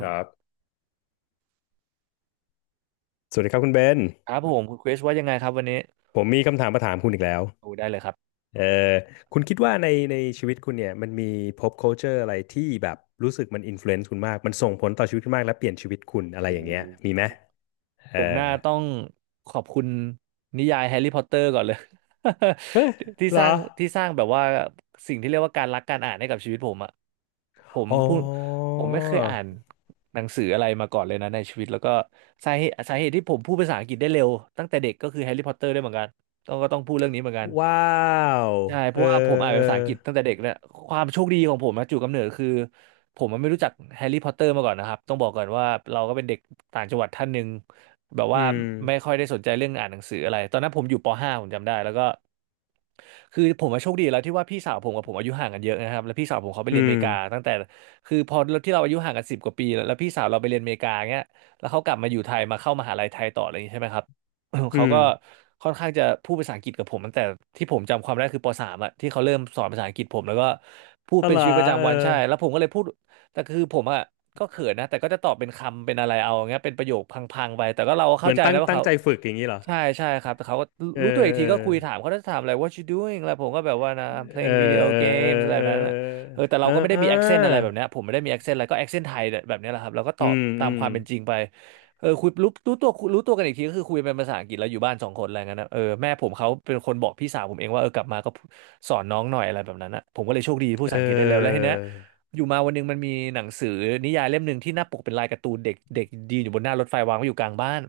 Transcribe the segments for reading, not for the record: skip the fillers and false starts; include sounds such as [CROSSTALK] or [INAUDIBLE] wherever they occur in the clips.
ครับสวัสดีครับคุณเบนครับผมคุณคริสว่ายังไงครับวันนี้ผมมีคำถามมาถามคุณอีกแล้วโอ้ได้เลยครับเออคุณคิดว่าในชีวิตคุณเนี่ยมันมี pop culture อะไรที่แบบรู้สึกมัน influence คุณมาก มันส่งผลต่อชีวิตคุณมากและเปลี่ยนชีวิตคุณอะไรโออย่างเงี้ยมี้ ไหมเอผอมน่าต้องขอบคุณนิยายแฮร์รี่พอตเตอร์ก่อนเลย [LAUGHS] ที่เหรสร้าอ งที่สร้างแบบว่าสิ่งที่เรียกว่าการรักการอ่านให้กับชีวิตผมอะผมอ๋พูดอ ผมไม่เคยอ่านหนังสืออะไรมาก่อนเลยนะในชีวิตแล้วก็สาเหตุที่ผมพูดภาษาอังกฤษได้เร็วตั้งแต่เด็กก็คือแฮร์รี่พอตเตอร์ด้วยเหมือนกันต้องพูดเรื่องนี้เหมือนกันว้าวใช่เพเอราะว่าผมออ่านเอเป็นภาษาออังกฤษตั้งแต่เด็กเนี่ยความโชคดีของผมนะจุดกำเนิดคือผมมันไม่รู้จักแฮร์รี่พอตเตอร์มาก่อนนะครับต้องบอกก่อนว่าเราก็เป็นเด็กต่างจังหวัดท่านหนึ่ง แบบอืว่าม ไม่ค่อยได้สนใจเรื่องอ่านหนังสืออะไรตอนนั้นผมอยู่ป .5 ผมจำได้แล้วก็คือผมมาโชคดีแล้วที่ว่าพี่สาวผมกับผมอายุห่างกันเยอะนะครับแล้วพี่สาวผมเขาไปอืเรียนอเมม ริกาตั้งแต่คือพอที่เราอายุห่างกันสิบกว่าปีแล้วแล้วพี่สาวเราไปเรียนอเมริกาเงี้ยแล้วเขากลับมาอยู่ไทยมาเข้ามหาลัยไทยต่ออะไรอย่างนี้ใช่ไหมครับ [COUGHS] เขาอืมก็ค่อนข้างจะพูดภาษาอังกฤษกับผมตั้งแต่ที่ผมจำความได้คือป .3 อะที่เขาเริ่มสอนภาษาอังกฤษผมแล้วก็พูดอ๋อเป็นเหรอชีวิตประเออจำวันใช่แล้วผมก็เลยพูด แต่คือผมอ่ะก็เขินนะแต่ก็จะตอบเป็นคำเป็นอะไรเอาอย่างเงี้ยเป็นประโยคพังๆไปแต่ก็เราก็เหเข้ามือนใจนะว่าตั้งเขาใจฝึกอย่างนี้เหรอ ใช่ใช่ครับแต่เขาก็เออ รู้ตัวอีกเอทีอก็คุยถามเขาจะถามอะไร what you doing แล้วผมก็แบบว่านะ I'm เออ playing video เออเออ games อะไรแบเอบอนั้นอะเออแต่เราก็ไม่ได้เออ มี accent อะไรแบบเนี้ยผมไม่ได้มี accent อะไรก็ accent ไทยแบบเนี้ยแหละครับเราก็ตอือบมตาอืมคมวามเป็นจริงไปเออคุยรู้ตัวกันอีกทีก็คือคุยเป็นภาษาอังกฤษแล้วอยู่บ้านสองคนอะไรเงี้ยนะเออแม่ผมเขาเป็นคนบอกพี่สาวผมเองว่าเออกลับมาก็สอนน้องหน่อยอะไรแบบนั้นนะผมก็เลยโชคดีพูดเภาษาอังกฤษได้แล้วแล้วทีออเนี้ย อยู่มาวันหนึงมันมีหนังสือนิยายเล่มหนึ่งที่หน้าปกเป็นลายการ์ตูนเด็กเด็กยืนอยู่บนหน้ารถไฟวางไว้อยู่กลางบ้าน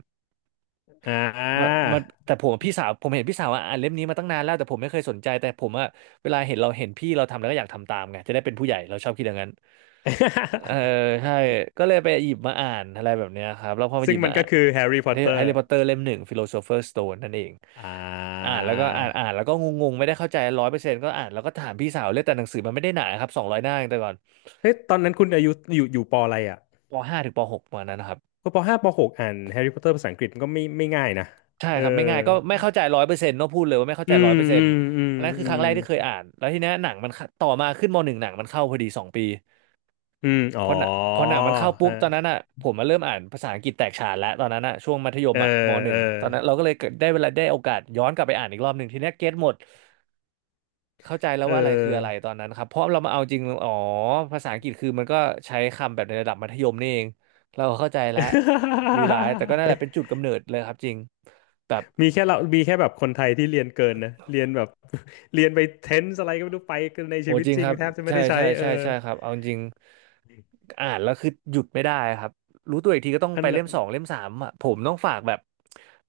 อ่มันา มันแต่ผมกับพี่สาวผมเห็นพี่สาวอ่ะอ่านเล่มนี้มาตั้งนานแล้วแต่ผมไม่เคยสนใจแต่ผมอ่ะเวลาเห็นเราเห็นพี่เราทำแล้วก็อยากทำตามไงจะได้เป็นผู้ใหญ่เราชอบคิดอย่างนั้นเออ [LAUGHS] ใช่ก็เลยไปหยิบมาอ่านอะไรแบบเนี้ยครับแล้วพอไปหซึ่ยิงบมัมานอ่าก็นคือแฮร์รี่แฮพอตเตอร์ร์รี่พอตเตอร์เล่มหนึ่งฟิโลโซเฟอร์สโตนนั่นเองอ่อ่านาแล้วก็อ่านแล้วก็งงๆไม่ได้เข้าใจร้อยเปอร์เซ็นต์ก็อ่านแล้วก็ถามพี่สาวเลยแต่หนังสือมันไม่ได้หนาครับ200 หน้าเองแต่ก่อนเฮ้ยตอนนั้นคุณอายุอยู่ปออะไรอ่ะปห้าถึงปหกประมาณนั้นนะครับ ก็ปห้าปหกอ่านแฮร์รี่พอตเตอร์ภาษาอังกฤษมันก็ไม่ง่ายนะใช่เออครับไม่ง่ายก็ไม่เข้าใจร้อยเปอร์เซ็นต์เนาะพูดเลยว่าไม่เข้าอืใจร้อยมเปอร์เซ็อืนต์มอืมอันนั้นคืออืครั้งมแรกที่เคยอ่านแล้วทีเนี้ยหนังมันเข้าต่อมาขึ้นมหนึ่งหนังมันเข้าพอดี2 ปีอืมอ๋อพอหนังมันเข้าเอปุ๊บตอนนั้นออ่ะผมมาเริ่มอ่านภาษาอังกฤษแตกฉานแล้วตอนนั้นอ่ะช่วงมัธยมเออ่ะมอหนึ่เอองตอนนั้นเราก็เลยเกิดได้เวลาได้โอกาสย้อนกลับไปอ่านอีกรอบหนึ่งทีเนี้ยเก็ตหมดเข้าใจแล้วเว่าอะไรคืออะไรอตอนนั้นครับเพราะเรามาเอาจริงอ๋อภาษาอังกฤษคือมันก็ใช้คำแบบในระดับมัธยมนี่เองเราเข้าใจแล้วรีไลซ์แต่ก็นั่นอ แหละเป็น [LAUGHS] จุดกำเนิดเลยครับจริงแบบ มีแค่เรามีแค่แบบคนไทยที่เรียนเกินนะ เรียนแบบ [LAUGHS] เรียนไปเทนส์อะไรก็ไม่รู้ไปกันในโอ้ชีวิตจริงจริคงรับแทบจะไม่ใช่ได้ใช้ใช่เออใช่ใช่ครับเอาจริงอ่านแล้วคือหยุดไม่ได้ครับรู้ตัวอีกทีก็ต้องขไปนาเล่ดมสองเล่มสามอ่ะผมต้องฝากแบบ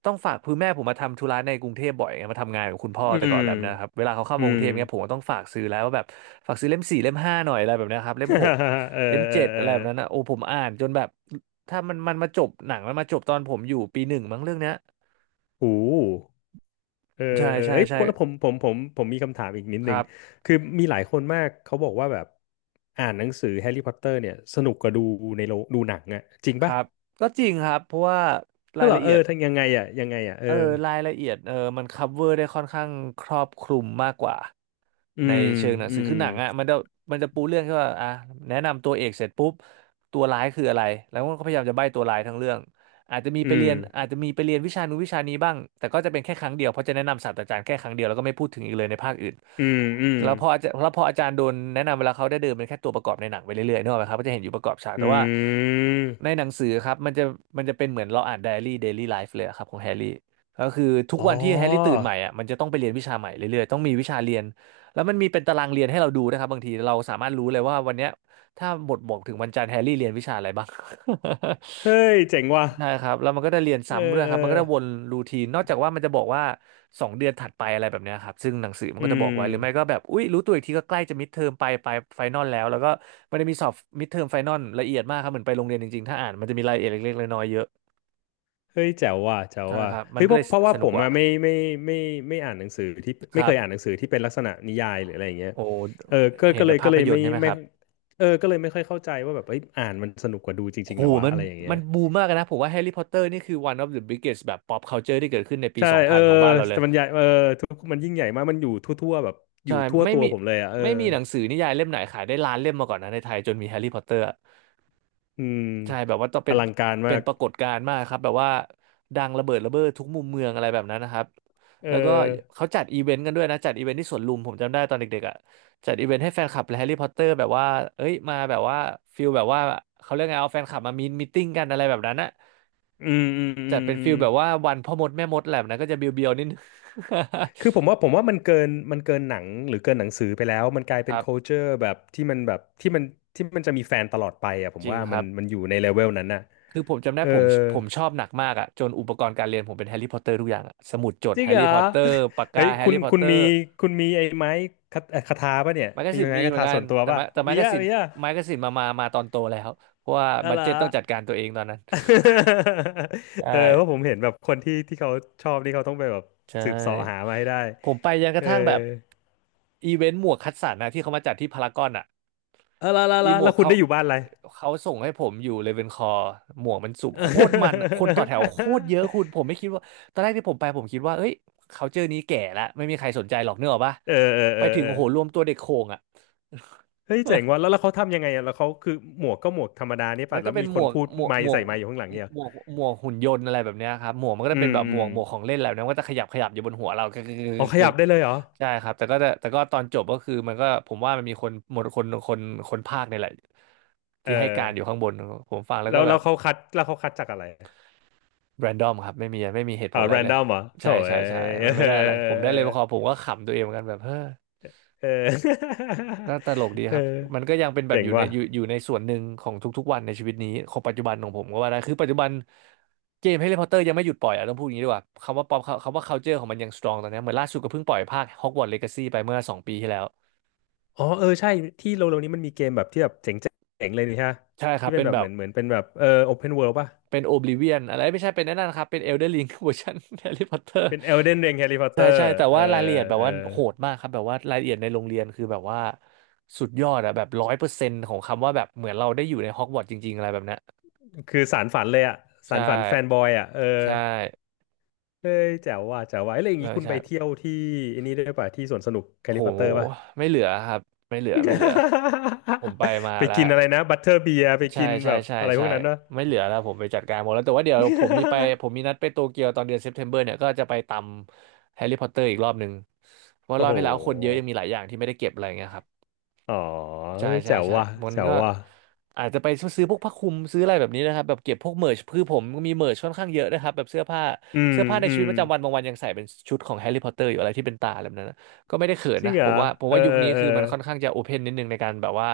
ต้องฝากคือแม่ผมมาทำธุระในกรุงเทพบ่อยไงมาทำงานกับคุณพ่ออืแต่ก่อมนแล้วนะครับเวลาเขาเข้าอืมากรุงม เทพเงี้ยผมก็ต้องฝากซื้อแล้วว่าแบบฝากซื้อเล่มสี่เล่มห้าหน่อยอะไรแบบเนี้ยครับเล่ [LAUGHS] มหกเออเล่มเออเจ็ดเออะอไรแบบนั้นนะโอ้ผมอ่านจนแบบถ้ามันมาจบหนังมันมาจบตอนผมอยู่ปีหนึ่งมั้งเรื่องเนี้ยโอ้โหูเออใช่เออใช่เอ้ยใช่แล้วผมมีคำถามอีกนิดคนึง รับคือมีหลายคนมากเขาบอกว่าแบบอ่านหนังสือแฮร์รี่พอตเตอร์เนี่ยสนุกกว่าดูในโรงดูหนังอะจริงคปะรับก็จริงครับเพราะว่าเฮ้รายยเหรอละเอเอีอยด ทั้งยังไงอะยังไงอะเออเออรายละเอียดมันคัฟเวอร์ได้ค่อนข้างครอบคลุมมากกว่าอืในมเชิงหนังอืสือคืมอหนังอ่ะมันจะปูเรื่องแค่ว่าอ่ะแนะนำตัวเอกเสร็จปุ๊บตัวร้ายคืออะไรแล้วมันก็พยายามจะใบ้ตัวร้ายทั้งเรื่องอาจจะมีไปอืมเรียนอาจจะมีไปเรียนวิชานู้นวิชานี้บ้างแต่ก็จะเป็นแค่ครั้งเดียวเพราะจะแนะนำศาสตราจารย์แค่ครั้งเดียวแล้วก็ไม่พูดถึงอีกเลยในภาคอื่นอืมอืม แล้วพออาจารย์แล้วพออาจารย์โดนแนะนำเวลาเขาได้เดินเป็นแค่ตัวประกอบในหนังไปเรื่อยๆนึกออกไหมครับก็จะเห็นอยู่ประกอบฉากอืแต่ว่าในหม นังสือครับมันจะเป็นเหมือนเราอ่านไดอารี่เดลี่ไลฟ์เลยอะครับของแฮร์รี่ ก็คือทุกอ๋วัอ นที่แฮร์รี่ตื่นใหม่อ่ะมันจะต้องไปเรียนวิชาใหม่เรื่อยๆต้องมีวิชาเรียนแล้วมันมีเป็นตารางเรียนให้เราดูนะครับบางทีเราสามารถรู้เลยว่าวันเนี้ยถ้าบทบอกถึงวันจันทร์แฮร์รี่เรียนวิชาอะไรบ้าง [LAUGHS] เฮ้ยเจ๋งว่ะใช่ครับแล้วมันก็ได้เรียนเออซ้ำด้วยเอคอรับมันก็ได้วนรูทีนนอกจากว่ามันจะบอกว่าสองเดือนถัดไปอะไรแบบเนี้ยครับซึ่งหนังสือมันอืก็จะบอมกไว้หรือไม่ก็แบบอุ๊ยรู้ตัวอีกทีก็ใกล้จะมิดเทอมไปไฟนอลแล้วแล้วก็มันจะมีสอบมิดเทอมไฟนอลละเอียดมากครับเหมือนไปโรงเรียนจริงๆถ้าอ่านมันจะมีรายละเอียดเล็กๆน้อยๆเยอะเฮ้ยแจ๋วว่ะแจ๋วใช่ว่ะครับมัเฮ้นยก็เพเลราะยว่าสผนุกมกว่าอะไม่ไม่อ่านหนังสือที่คไม่รัเคบ ยอ่านหนังสือที่เป็นลักษณะนิยายหรืออะไรอย่างเงี้ยโอ้เออเห็นแต่ก็ภาพเลยยนตไม่ร์ใช่ไหมคไม่รับเออก็เลยไม่ค่อยเข้าใจว่าแบบเอ้ยอ่านมันสนุกกว่าดูจริงโหๆเหรอวะมันอะไรอย่างเงี้มัยนบูมมากนะผมว่าแฮร์รี่พอตเตอร์นี่คือ one of the biggest แบบ pop culture ที่เกิดขึ้นในปีใช่เออ2000ของบ้านเราเลแต่ยมันใหญ่เออทุกมันยิ่งใหญ่มากมันอยู่ทั่วๆแบบอใช่ยู่ทั่วไม่ตัวมีผมเลยอะเออไม่มีหนังสือนิยายเล่มไหนขายได้ล้านเล่มมาก่อนนะในไทยจนมีแฮร์รี่พอตเตอร์ อืมใช่แบบว่าต้องอเป็นลังการเป็มานกปรากฏการณ์มากครับแบบว่าดังระเบิดระเบ้อทุกมุมเมืองอะไรแบบนั้นนะครับเอแล้วก็อเขาจัดอีเวนต์กันด้วยนะจัดอีเวนต์ที่สวนลุมผมจำได้ตอนเด็กๆอ่ะจัดอีเวนต์ให้แฟนคลับแฮร์รี่พอตเตอร์แบบว่าเอ้ยมาแบบว่าฟิลแบบว่าเขาเรียกไงเอาแฟนคลับมามีตติ้งกันอะไรแบบนั้นอะอืมอืมอืจัดมเป็นอืฟิม ลแบบว่าวันพ่อมดแม่มดแหละนะก็จะเบียวๆนิดนึง คือผมว่ามันเกินมันเกินหนังหรือเกินหนังสือไปแล้วมันกลาย [LAUGHS] คเป็น รับ culture แบบที่มันที่มันจะมีแฟนตลอดไปอ่ะผจมริงว่าคมัรันบมันอยู่ในเลเวลนั้นน่ะคือผมจำได้เออผมชอบหนักมากอะจนอุปกรณ์การเรียนผมเป็นแฮร์รี่พอตเตอร์ทุกอย่างอะสมุดจดจริแฮงร์เหรรี่อ พอตเตอร์ปาก [LAUGHS] เฮ้กายแฮร์รี่พอตคุเตณอมีร์ ไอ้ไม้คาคาถาป่ะเนี่ยไมกกามีสินไม้มีคาเหมือนถากัส่นวนตัวแต่ป่ะไม้แต่ไมมีกกาอะซินมีอะมาตอนโตแล้วเพราะว่าอะบัดไรเจ็ตอ ต้องจัดการตัวเองตอนนั้น [LAUGHS] ใช่เออเพราะผมเห็นแบบคนที่เขาชอบนี่เขาต้องไปแบบใช่สืบเสาะหามาให้ได้ผมไปยังกเอระอทั่งแบบอีเวนต์หมวกคัดสรรนะที่เขามาจัดที่พารากอนอ่ะเอออีละหมวแล้กวคุณเขาได้อยู่บ้านอะไร เขาส่งให้ผมอยู่เลเวนคอร์หมวกมันสูบโคตรมันคนต่อแถวโคตรเยอะ [LAUGHS] คุณผมไม่คิดว่าตอนแรกที่ผมไปผมคิดว่าเอ้ยเขาเจอนี้แก่ละไม่มีใครสนใจหรอกเนกอะปะเออเออไปเออถึงเออโอ้โหรวมตัวเด็กโข่งอ่ะ เฮ้ยเจ๋งว่ะแล้วเขาทำยังไงอ่ะแล้วเขาคือหมวกก็หมวกธรรมดานี่มัป่ะนก็แล้วเป็นมีคนพูดไมค์ใส่ไมค์อยู่ข้างหลังเนี่ยเหรอหมวกหุ่นยนต์อะไรแบบเนี้ยครับหมวกมันก็อืจะเป็นมแบบอืมหมวกของเล่นอะไรแบบนั้นมันก็จะขยับขยับอยู่บนหัวเรากึกกึกกึอ๋อกขกึยักบได้เลยเหรอใช่ครับแต่ก็จะแต่ก็ตอนจบก็คือมันก็ผมว่ามันมีคนหมดคนภาคเนี่ยแหละเออที่ให้การอยู่ข้างบนผมฟังแล้วก็แบบแล้วเขาคัดจากอะไรแรนดอมครับไม่มีเหตุผอ่าลอะแรไรนเลดยอมเหรอโถ่ใช่เอ้ใช่ใช่มันไม่ได้อะไรผยมได้เลยพอผมก็ขำตัวเองเหมือนกันแบบเฮ้อ เออ [LAUGHS] เออก็ตลกดีเอคอรับมันก็ยังเป็นแบบเจ๋งว่ะอยู่ในส่วนหนึ่งของทุกๆวันในชีวิตนี้ของปัจจุบันของผมก็ว่าได้คือปัจจุบันเกม Harry Potter ยังไม่หยุดปล่อยอ่ะต้องพูดอย่างนี้ดีกว่าคำว่าป๊อปคำว่า culture ของมันยัง strong ตอนนี้เหมือนล่าสุดก็เพิ่งปล่อยภาค Hogwarts Legacy ไปเมื่อ2 ปีที่แล้วอ๋อเออใช่ที่เร็วๆนี้มันมีเกมแบบที่แบบเจ๋งเจ๋งเลยนี่ฮะใช่ครัที่บเป็นเป็นแบบแบบเหมือนเป็นแบบเออโอเพนเวิลด์ป่ะเป็น Oblivion อะไรไม่ใช่เป็นนั่นนะครับเป็น Elden Ring เวอร์ชัน [LAUGHS] Harry Potter เป็น Elden Ring Harry ใช่ Potter ใช่แต่เอว่ารายละเอีอยดแบบเออ ว่าโหดมากครับแบบว่ารายละเอียดในโรงเรียนคือแบบว่าสุดยอดอะแบบ100%ของคำว่าแบบเหมือนเราได้อยู่ในฮอกวอตส์จริงๆอะไรแบบเนี้ย คือสารฝันเลยอะสาใช่รฝันแฟนบอยอะเออใช่เฮ้ยแจ๋วว่ะแจ๋วว่ะเอ้ยแล้วอย่างใช่นี้คุณใช่ไปเที่ยวที่อันนี้ด้วยป่ะที่สวนสนุกแฮร์โหรี่พอตเตอร์ป่ะ ไม่เหลือครับไม่เหลือไม่เหลือผมไปมา [LAUGHS] ไปแล้วกินอะไรนะบัตเตอร์เบียร์ไปใช่กินใช่แบบใช่อะไรพใช่วกนั้นปะ ไม่เหลือแล้วผมไปจัดการหมดแล้วแต่ว่าเดี๋ยวผมมีไป [LAUGHS] ผมมีนัดไปโตเกียวตอนเดือนเซปเทมเบอร์เนี่ยก็จะไปตำแฮร์รี่พอตเตอร์อีกรอบหนึ่งเพราะว่ารโอ้อบโหที่แล้วคนเยอะยังมีหลายอย่างที่ไม่ได้เก็บอะไรเงี้ยครับ อ๋อใช่เฮ้ยใช่แจ๋วใช่ว่ะมันแจ๋วก็ว่ะอาจจะไปซื้อพวกผ้าคลุมซื้ออะไรแบบนี้นะครับแบบเก็บพวกเมิร์ชคือผมมีเมิร์ชค่อนข้างเยอะนะครับแบบเสื้อผ้าอืมเสื้อผ้าในอืชีวิมตประจำวันบางวันยังใส่เป็นชุดของแฮร์รี่พอตเตอร์อยู่อะไรที่เป็นตาอะไรแบบนั้นนะก็ไม่ได้เขินจริงนะเหรผมอว่าผมเออว่ายุคเออนี้เออคือมันค่อนข้างจะโอเพนนิดนึงในการแบบว่า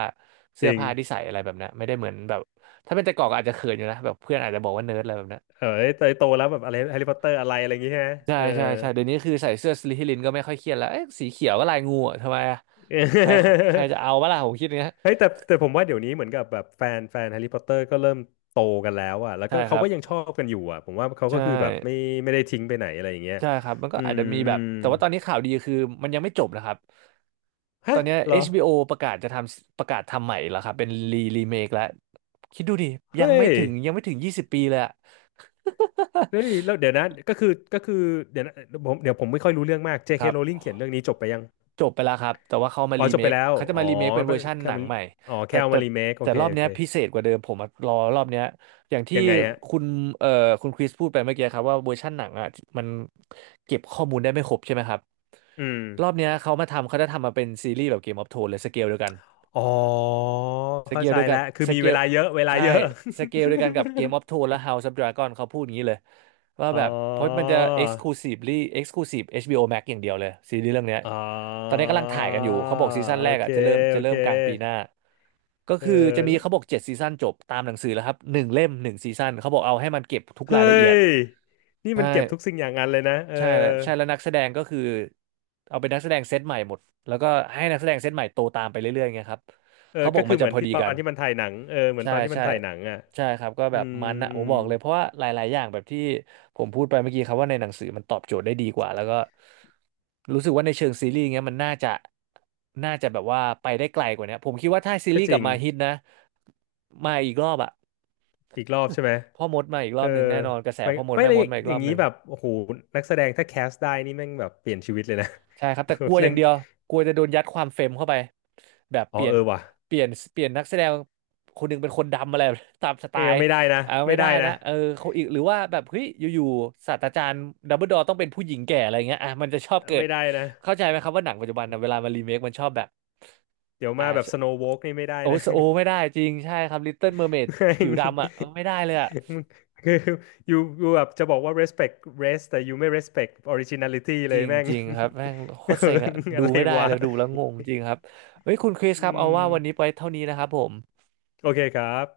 จเสื้อริงผ้าที่ใส่อะไรแบบนั้นไม่ได้เหมือนแบบถ้าเป็นแต่ก่อนก็อาจจะเขินอยู่นะแบบเพื่อนอาจจะบอกว่าเนิร์ดอะไรแบบนั้นเออเอ้ยโตแล้วแบบอะไรแฮร์รี่พอตเตอร์อะไรอะไรอย่างงี้ฮะใช่เออ ใช่ใช่เดี๋ยวนี้คือใส่เสื้อสลิธีรินก็ไม่ค่อยเครียดแล้วเอ๊ะสีเขียวก็ลายงูอะทำไมอะใครใครจะ [LAUGHS] เอาบ้าล่ะผมคิดอย่างเงี้ยเฮ้ยแต่ผมว่าเดี๋ยวนี้เหมือนกับแบบแฟนแฮร์รี่พอตเตอร์ก็เริ่มโตกันแล้วอ่ะแล้วใช่ก็คเขารับก็ยังชอบกันอยู่อ่ะผมว่าเขาใช่ ก็คือแบบไม่ไม่ได้ทิ้งไปไหนอะไรอย่างเงี้ยใช่ครับมันก็อือาจมจะมีอืแบบมแต่ว่าตอนนี้ข่าวดีคือมันยังไม่จบนะครับตฮะอนเนี้ย เหรอ HBO ประกาศทำใหม่แล้วครับเป็นรีเมคแล้วคิดดูดิยังเฮ้ไม่ยถึงยังไม่ถึง20 ปีเลยอะ [LAUGHS] เฮ้ยแล้วเดี๋ยวนะก็คือเดี๋ยวนะผมเดี๋ยวผมไม่ค่อยรู้เรื่องมาก ค J.K. รับ Rowling เขียนเรื่องนี้จบไปยังจบไปแล้วครับแต่ว่าอ๋อจบไปแล้วเขาจะอ๋อมารีเมคเป็นเวอร์ชันแค่หนังมันใหม่อ๋อแต่แค่เอาแต่มารีเมคโอแต่เครอบโอเนี้เคยพิเศษกว่าเดิมผมอะรอรอบเนี้ยอย่างที่ยังไงฮะคุณเอ่อคุณคริสพูดไปเมื่อกี้ครับว่าเวอร์ชันหนังอ่ะมันเก็บข้อมูลได้ไม่ครบใช่ไหมครับ อืมรอบเนี้ยเขาจะทำมาเป็นซีรีส์แบบเกมออฟโทนเลยสเกลเดียวกันอ๋อสเกเข้าลใจเดียวกัแล้นวคือสมีเกเวลลาเยอะเวลาใช่เยอะ สเกลเดียวกันกับเกมออฟโทน [LAUGHS] และ House of Dragon เขาพูดอย่างนี้เลยว่าอ๋แบบเพราะมันอ จะ exclusively exclusive HBO Max อย่างเดียวเลยซีรีส์เรื่องเนี้ยอ๋อตอนนี้กำลังถ่ายกันอยู่เขาบอกซีซั่นโอแรกเคอ่ะจะเริ่มจะโอเริ่เคมกลางปีหน้าก็เออคือจะมีแล้วเขาบอก7 ซีซั่นจบตามหนังสือแล้วครับหนึ่งเล่มหนึ่งซีซั่นเขาบอกเอาให้มันเก็บทุกเฮ้รายละเอียดยนี่ใช่ มันเก็บทุกสิ่งอย่างงั้นเลยนะเออใช่แล้วใช่แล้วนักแสดงก็คือเอาเป็นนักแสดงเซตใหม่หมดแล้วก็ให้นักแสดงเซตใหม่โตตามไปเรื่อยๆไงครับเออเขาบอก็กคือมันเหจะมือพนอที่ดีตอกันนที่มันถ่ายหนังเออเหมือนใช่ตอนที่มันใช่ถ่ายหนังอ่ะใช่ครับก็อืแบบมมันนะอืผมมบอกเลยเพราะว่าหลายๆอย่างแบบที่ผมพูดไปเมื่อกี้ครับว่าในหนังสือมันตอบโจทย์ได้ดีกว่าแล้วก็รู้สึกว่าในเชิงซีรีส์เงี้ยมันน่าจะแบบว่าไปได้ไกลกว่านี้ผมคิดว่าถ้าซีก็รีส์จกลัริบงมาฮิตนะมาอีกรอบอะ อีกรอบใช่ไหม [LAUGHS] พ่อมดมาอีกรเอออบหนึ่งแน่นอนกระแสไม่พ่อมดไม่แม่เลมยดมาอีกอรย่าองบหนี้นึ่ง แบบโอ้โหนักแสดงถ้าแคสได้นี่แม่งแบบเปลี่ยนชีวิตเลยนะ ใช่ครับแต่กลัว [LAUGHS] อเล่ย่านงเดียวกลัวจะโดนยัดความเฟมเข้าไปแบบอ๋เปอลี่ยเอนอว่ะเปลี่ยนเปลี่ยนนักแสดงคนหนึ่งเป็นคนดำอะไร [LAUGHS] ตามสไตนี่ล์ไม่ได้นะเอาไม่ไม่ได้ได้นะนะเออเขาอีกหรือว่าแบบเฮ้ยอยู่ๆศาสตราจารย์ดัมเบิลดอร์ต้องเป็นผู้หญิงแก่อะไรเงี้ยอ่ะมันจะชอบเกิดไม่ได้นะเข้าใจไหมครับว่าหนังปัจจุบันนะเวลามารีเมคมันชอบแบบเดี๋ยวมาอ่าแบบสโนว์ a l กนี่ไม่ได้โอโหนะ โอไม่ได้ [LAUGHS] จริงใช่ครับลิตเติ้ลเมอร์เมดแม่ผิง วดำอ่ะเออไม่ได้เลยอ่ะ มึง [LAUGHS] คือ you แบบจะบอกว่า respect rest แต่ you ไม่ respect originality จเลยริงแม่ง จริงครับแม่งโคตรเซ็งอะ [LAUGHS] ดูอะไรไม่ได้วะเลยดูแล้วงงจริงครับเฮ้ยคุณคริสอืครับเอาว่ามวันนี้ไปเท่านี้นะครับผมโอเคครับ